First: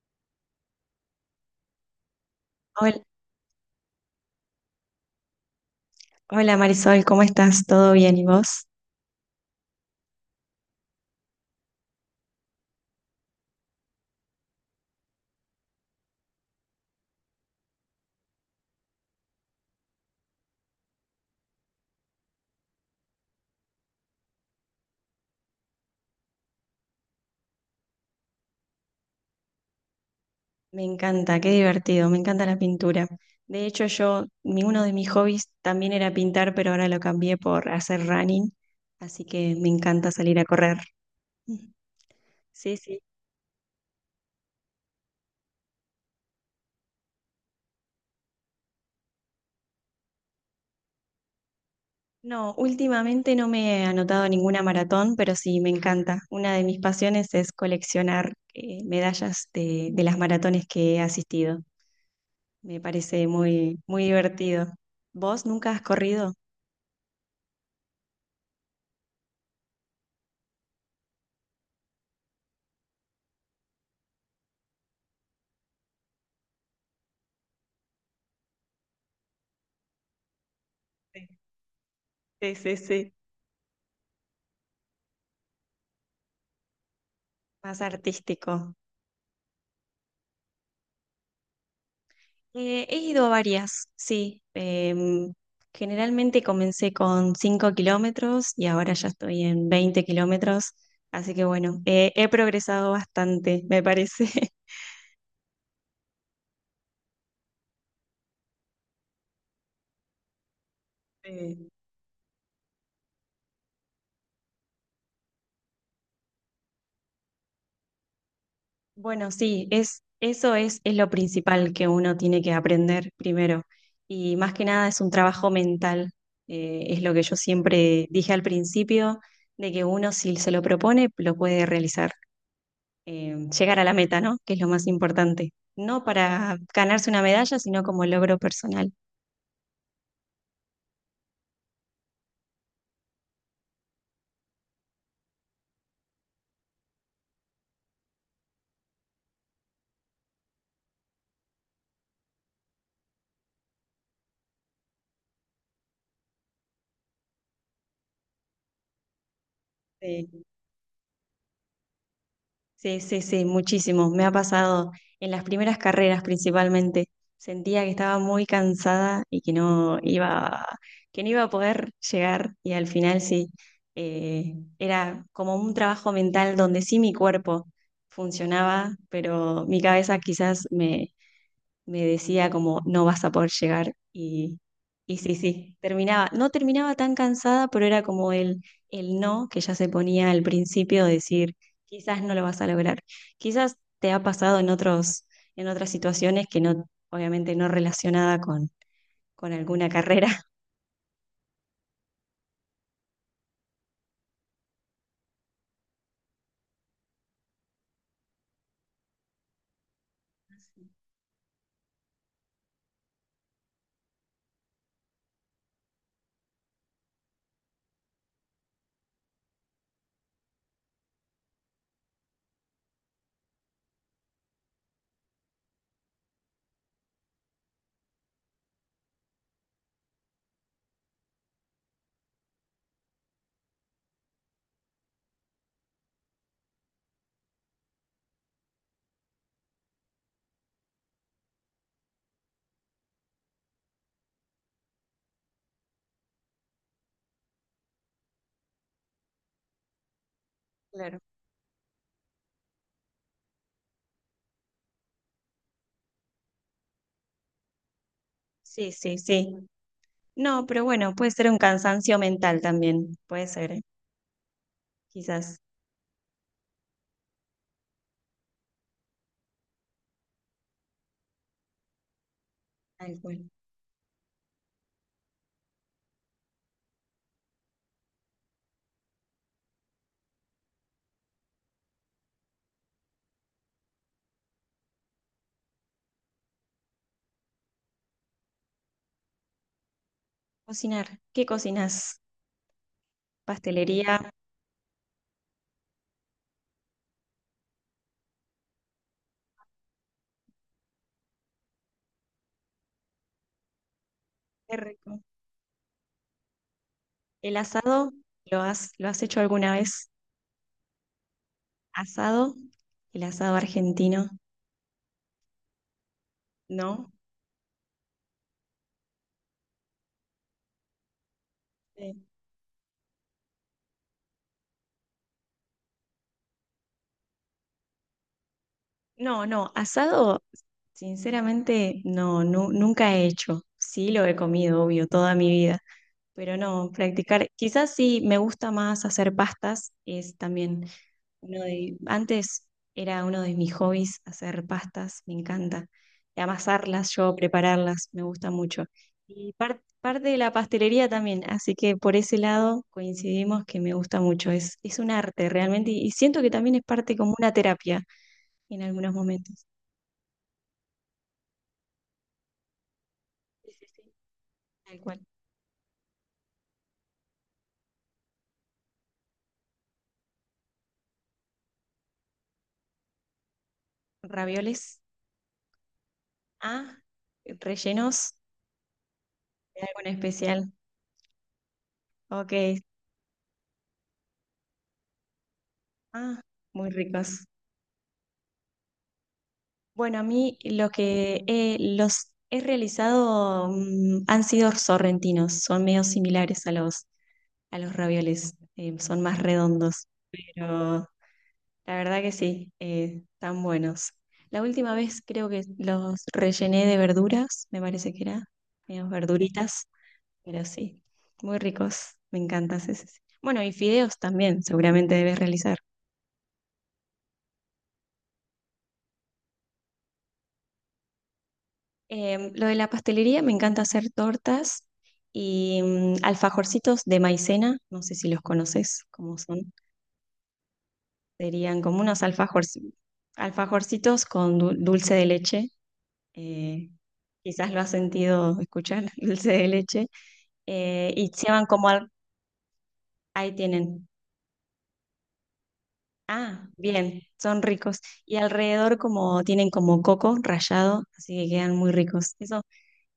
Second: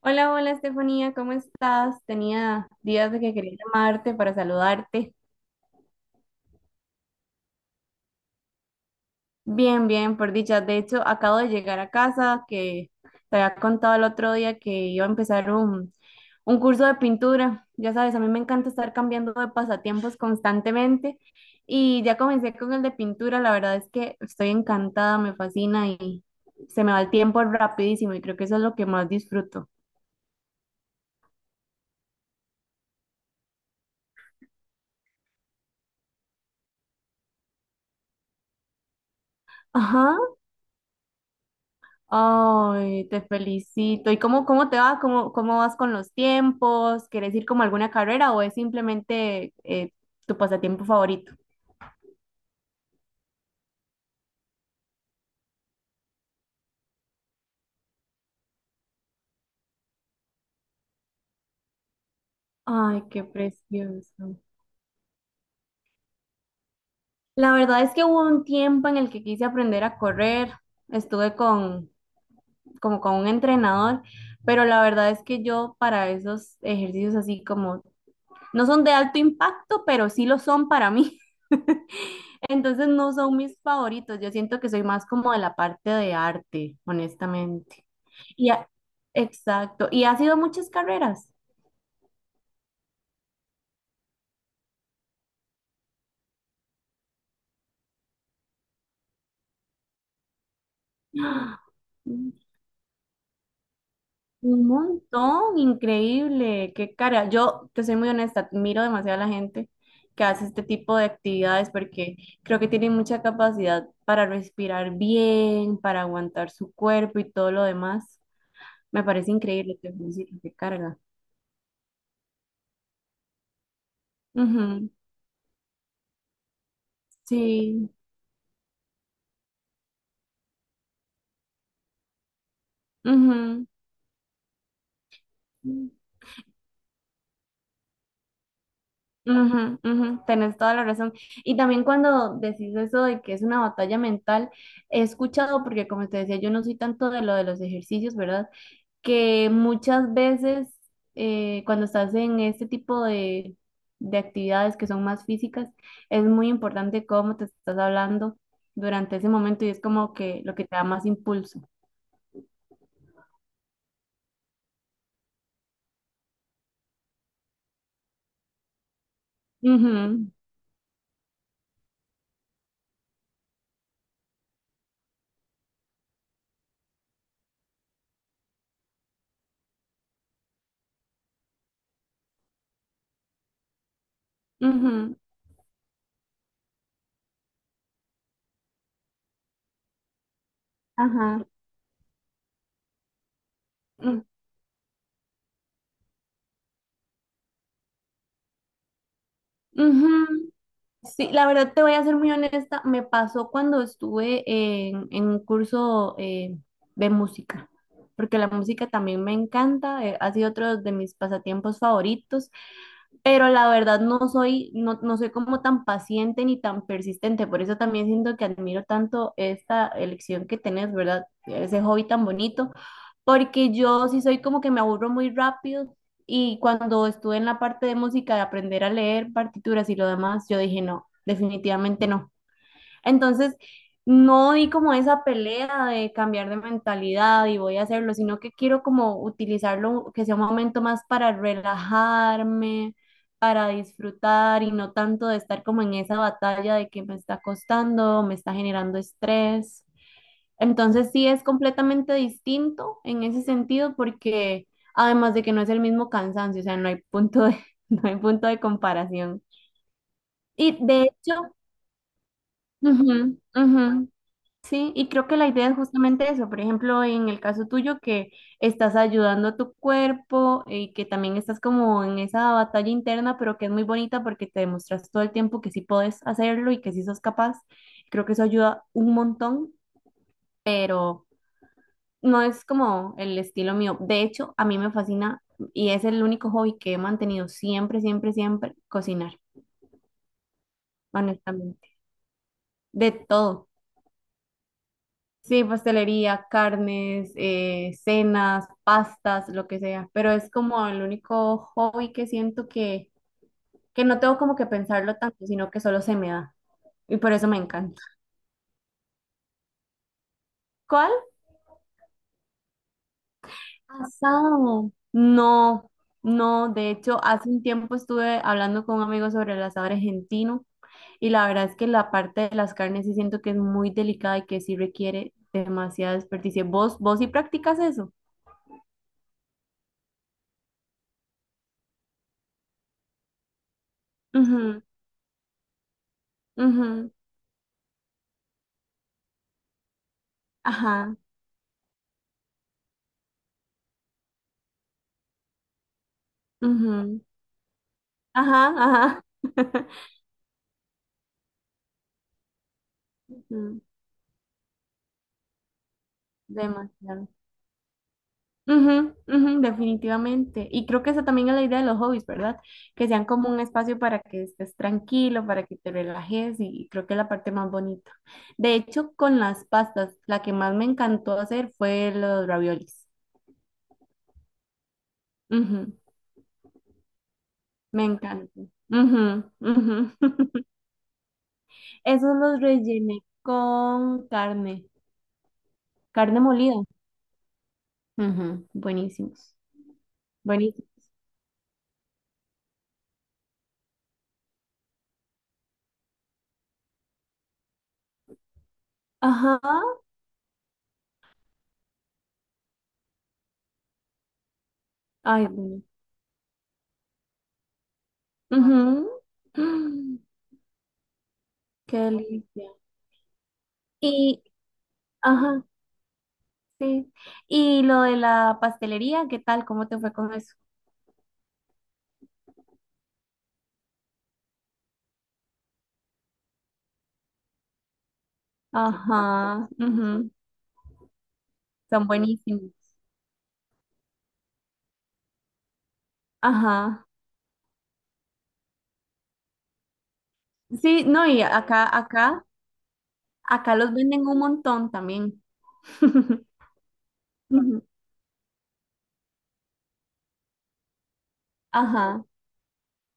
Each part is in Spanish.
Hola, hola Estefanía, ¿cómo estás? Tenía Hola, días de que quería llamarte para saludarte. hola, Marisol, ¿cómo estás? ¿Todo bien? ¿Y vos? Bien, bien, por dicha. De hecho, acabo de llegar a casa, que te había contado el otro día que iba a empezar un curso de pintura. Ya sabes, a mí me encanta estar cambiando de pasatiempos constantemente y ya comencé con el de pintura. La verdad es que estoy encantada, me fascina y se me va el tiempo rapidísimo y creo que eso es lo que más disfruto. Me encanta, qué divertido, me encanta la pintura. De hecho, yo, uno de mis hobbies también era pintar, pero ahora lo cambié por hacer running, así que me encanta Ajá. salir a correr. Sí, sí. Ay, te felicito. ¿Y cómo te va? ¿Cómo vas con los tiempos? ¿Quieres ir como a alguna carrera o es simplemente tu pasatiempo favorito? No, últimamente no me he anotado a ninguna maratón, pero sí, me encanta. Una de mis pasiones es coleccionar medallas de las maratones que he asistido. Me Ay, qué parece muy, muy precioso. divertido. ¿Vos nunca has corrido? La verdad es que hubo un tiempo en el que quise aprender a correr. Estuve con, como con un entrenador, pero la verdad es que yo para esos ejercicios así como, no son de alto impacto, pero sí lo son para mí. Sí, sí, sí, Entonces sí. no son mis favoritos, yo siento que soy más como de la parte de arte, Más honestamente. Y ha- artístico. exacto, y ha sido muchas carreras. He ido a varias, sí. Generalmente comencé con 5 km y ahora ya estoy en 20 km. Así que ¡Ah! bueno, he progresado bastante, me parece. Un montón, increíble, qué cara. Yo te soy muy honesta, miro demasiado a la gente que hace este tipo de Eh, actividades porque creo que tienen mucha capacidad para respirar bien, para aguantar su cuerpo y todo lo demás. Me bueno, parece sí, increíble, te felicito, qué eso es carga. lo principal que uno tiene que aprender primero. Y más que nada Ujú. es un trabajo mental. Es lo que yo Sí. siempre dije al principio, de que uno si se lo propone, lo puede realizar. Llegar a la meta, ¿no? Que es lo más importante. Ujú. No para ganarse una medalla, sino como logro personal. Ujú, ujú, tenés toda la razón. Y también cuando decís eso de que es una batalla mental, he escuchado, porque como te decía, yo no soy tanto de lo de los ejercicios, ¿verdad? Que muchas veces cuando estás en este tipo de actividades que son más físicas, es muy importante cómo te estás hablando durante ese momento y es como que Sí, lo que te da más impulso. sí, sí, sí, muchísimo. Me ha pasado en las primeras carreras principalmente. Sentía que estaba muy cansada y que Ujú, que no iba a poder llegar. Y al final sí, era como un trabajo mental donde sí mi cuerpo funcionaba, pero mi cabeza quizás me decía como no vas a poder llegar ujú, y sí, sí, no terminaba tan cansada, pero era como el no que ya se ponía al principio, de ajá, decir quizás no lo vas a lograr, quizás te ha ujú, pasado en otros, en otras situaciones que no, obviamente no relacionada con alguna carrera. ujú. Sí, la verdad te voy a ser muy honesta, me pasó cuando estuve en un curso de música, porque la música también me encanta, ha sido otro de mis pasatiempos favoritos pero la verdad no soy como tan paciente ni tan persistente, por eso también siento que admiro tanto esta elección que tenés, ¿verdad? Ese hobby tan bonito, porque yo sí soy como que me aburro muy rápido y cuando estuve en la parte de música de aprender a leer partituras y lo demás, yo dije no, definitivamente no. Entonces, no di como esa pelea de cambiar de mentalidad y voy a hacerlo, sino que quiero como utilizarlo, que sea un momento más para relajarme, para disfrutar y no tanto de estar como en esa batalla de que me está costando, me está generando estrés. Entonces, Claro. sí es completamente distinto en ese sentido porque además de que no es el mismo cansancio, o sea, no hay punto de, no hay punto de Sí, sí, comparación. sí. No, Y pero de bueno, puede hecho, ser un cansancio mental también, ujú, puede ser, ¿eh? ujú. Sí, y creo que la Quizás. idea es justamente eso. Por ejemplo, en el caso tuyo, que estás ayudando a tu cuerpo y que también estás como en esa batalla Tal interna, cual. pero que es muy bonita porque te demuestras todo el tiempo que sí puedes hacerlo y que sí sos capaz. Creo que eso ayuda un montón, pero no es como el estilo mío. De hecho, a mí me fascina y es el único hobby que he mantenido siempre, siempre, siempre, cocinar, Cocinar, ¿qué honestamente. cocinas? De todo. Pastelería, Sí, pastelería, carnes, cenas, pastas, lo que sea, pero es como el único hobby que siento que no tengo como que qué pensarlo rico. tanto, sino que solo se me da y por eso ¿El me encanta. asado lo has hecho alguna vez? ¿Cuál? ¿Asado? El asado argentino, Asado. No, no, de ¿no? hecho, hace un tiempo estuve hablando con un amigo sobre el asado argentino y la verdad es que la Sí. parte de las carnes sí siento que es muy delicada y que sí requiere demasiada desperdicio. ¿Vos sí practicas eso? No, no, asado, sinceramente, no, nunca he hecho. Sí lo he Ujú, comido, obvio, toda mi vida, pero no, ujú, practicar. Quizás sí me gusta más hacer pastas, es también ajá, antes era uno de mis hobbies hacer pastas, me encanta. Amasarlas, ujú. yo prepararlas, me gusta Ajá, mucho. ajá. Y parte de la pastelería también, así que por ese lado coincidimos que Mm. me gusta mucho. Es un arte realmente y siento que también es parte Demasiado. como una terapia en algunos Ujú, ujú, momentos. definitivamente. Y creo que esa también es la idea de los hobbies, ¿verdad? Que sean como un Sí, sí, espacio sí. para que estés Tal cual. tranquilo, para que te relajes y creo que es la parte más bonita. De hecho, con las pastas, la que más me encantó hacer fue los raviolis. Ravioles, Ujú, ah, me rellenos encantó. Ujú, de algo en ujú. especial. Esos Ok, los rellené con carne, ah, carne molida. muy ricos. Ujú, buenísimos. Bueno, a mí Buenísimos. lo que los he realizado han sido sorrentinos, son medio similares a los ravioles, son más Ajá. redondos, pero la verdad que sí, están buenos. La última vez Ay, creo que buenísimo. los rellené de verduras, me parece que era, menos Ujú. verduritas, Mm. pero sí, muy Qué ricos, me delicia. encantan, sí, sí, sí. Bueno, y fideos Y, también, seguramente debes ajá, realizar. sí. Y lo de la pastelería, ¿qué tal? ¿Cómo te fue con eso? Lo de la pastelería, me encanta hacer tortas y alfajorcitos de maicena, no sé si los conoces, Ajá, cómo son. ujú. Serían como Son unos buenísimos. Alfajorcitos con dulce de leche. eh, Ajá. Quizás lo has sentido escuchar, dulce de leche. Sí, no, Y y se van ahí acá los tienen. venden un montón también. Ah, bien, son Ujú. ricos. Y alrededor como tienen como coco rallado, así que quedan muy Ajá, ricos. Eso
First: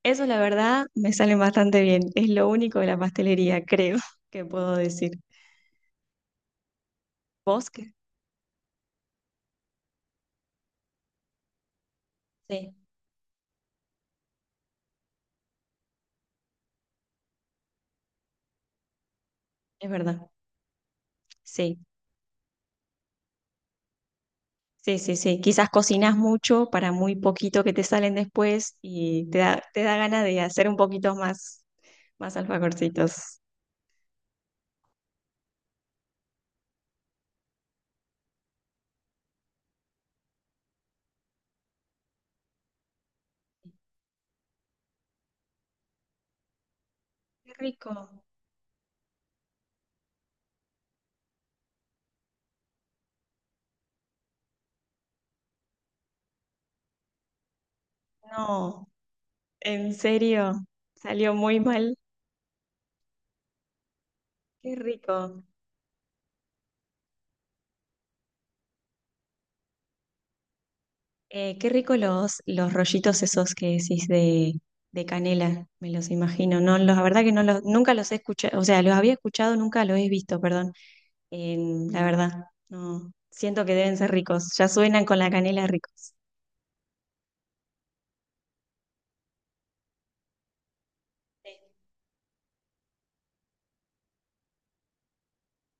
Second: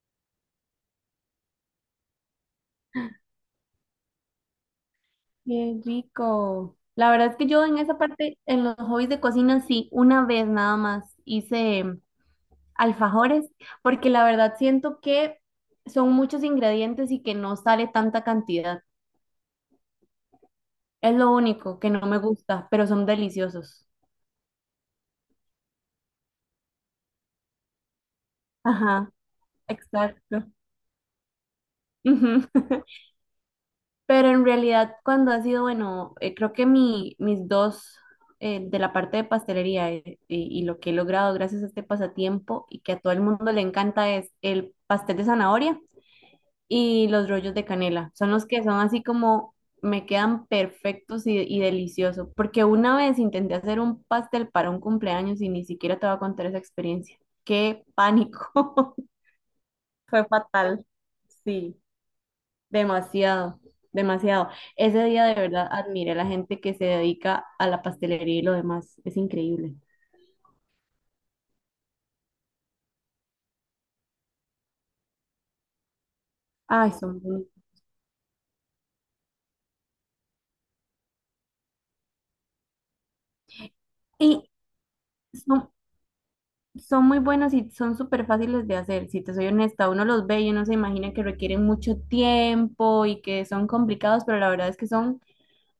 Eso la verdad me salen bastante bien. Es lo único de la pastelería, creo, que puedo decir. qué rico. La verdad es que yo ¿Vos en qué? esa parte, en los hobbies de cocina, sí, una vez nada más hice Sí, alfajores, porque la verdad siento que son muchos ingredientes y que no sale tanta cantidad. es verdad. Es lo Sí, único que no me gusta, pero son deliciosos. sí, sí, sí. Quizás cocinas mucho para muy poquito que te salen después Ajá, y te da ganas de exacto. hacer un poquito más, más Ujú. alfajorcitos. Pero en realidad cuando ha sido, bueno, creo que mis dos de la parte de pastelería, y lo que he logrado gracias a este pasatiempo y que a todo el mundo le encanta es el pastel de zanahoria y los Qué rollos de rico. canela. Son los que son así como me quedan perfectos y deliciosos. Porque una vez intenté hacer un pastel para un cumpleaños y ni siquiera te voy a contar esa experiencia. ¡Qué No, pánico! en Fue serio, fatal. salió muy Sí, mal. demasiado, demasiado. Qué Ese día de rico. verdad admiré a la gente que se dedica a la pastelería y lo demás. Es increíble. Qué rico los rollitos esos que decís de canela, me los imagino. No, Ay, la son... verdad que muy- nunca los he escuchado, o sea, los había escuchado, nunca los he visto, perdón. La verdad, no. Siento que deben ser Y ricos. Ya suenan con la canela son. ricos. Son muy buenos y son súper fáciles de hacer, si te soy honesta, uno los ve y uno se imagina que Sí. requieren mucho tiempo y que son complicados, pero la verdad es que son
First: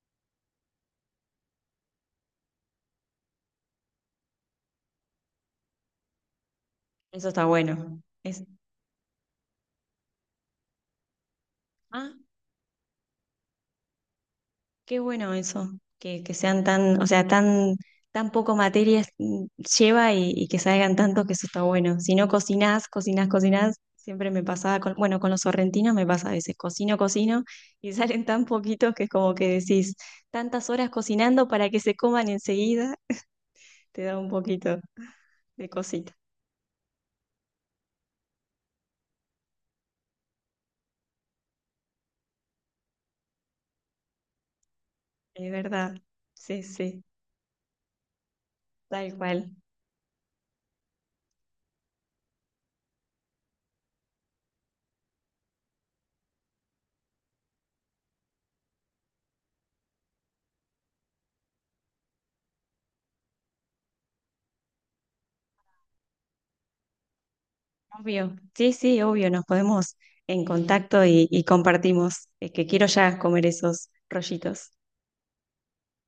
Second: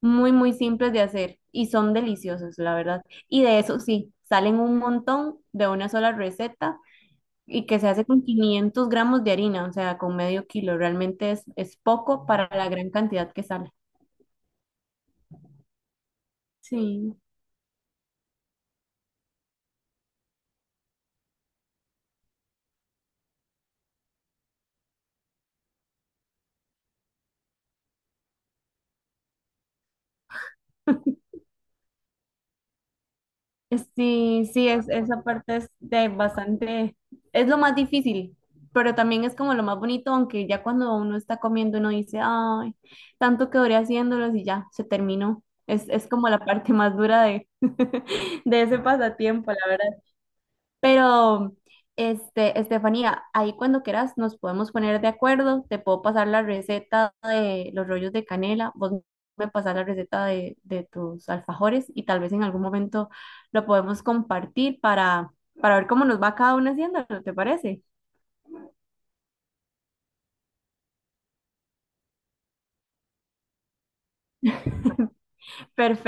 muy, muy simples de hacer y son deliciosos, la verdad. Y de eso sí, salen un montón de una sola receta Eso está y que se bueno. hace con Es, 500 g de harina, o sea, con medio kilo, realmente es ah, poco para la gran cantidad que sale. qué bueno eso, que sean tan, o Sí. sea, tan, tan poco materias lleva y que salgan tantos que eso está bueno. Si no cocinás, cocinás, cocinás, siempre me pasaba con, bueno, con los sorrentinos me pasa a veces, cocino, cocino y salen tan poquitos que es como que decís, tantas horas cocinando para que se coman enseguida, te da un Sí, sí, poquito es, esa parte de es de cosita. bastante, es lo más difícil, pero también es como lo más bonito, aunque ya cuando uno está comiendo uno dice, ay, tanto que duré haciéndolos y ya, se terminó. Es verdad, Es como la sí, parte más sí, dura de, de ese tal cual. pasatiempo, la verdad. Pero, este, Estefanía, ahí cuando quieras nos podemos poner de acuerdo. Te puedo pasar la receta de los rollos de canela, vos me pasas la receta de tus alfajores y tal vez en algún momento lo podemos compartir para ver cómo nos va cada una haciendo, ¿te parece? Obvio, sí, sí, obvio, nos podemos en contacto y compartimos, es que quiero ya comer esos rollitos.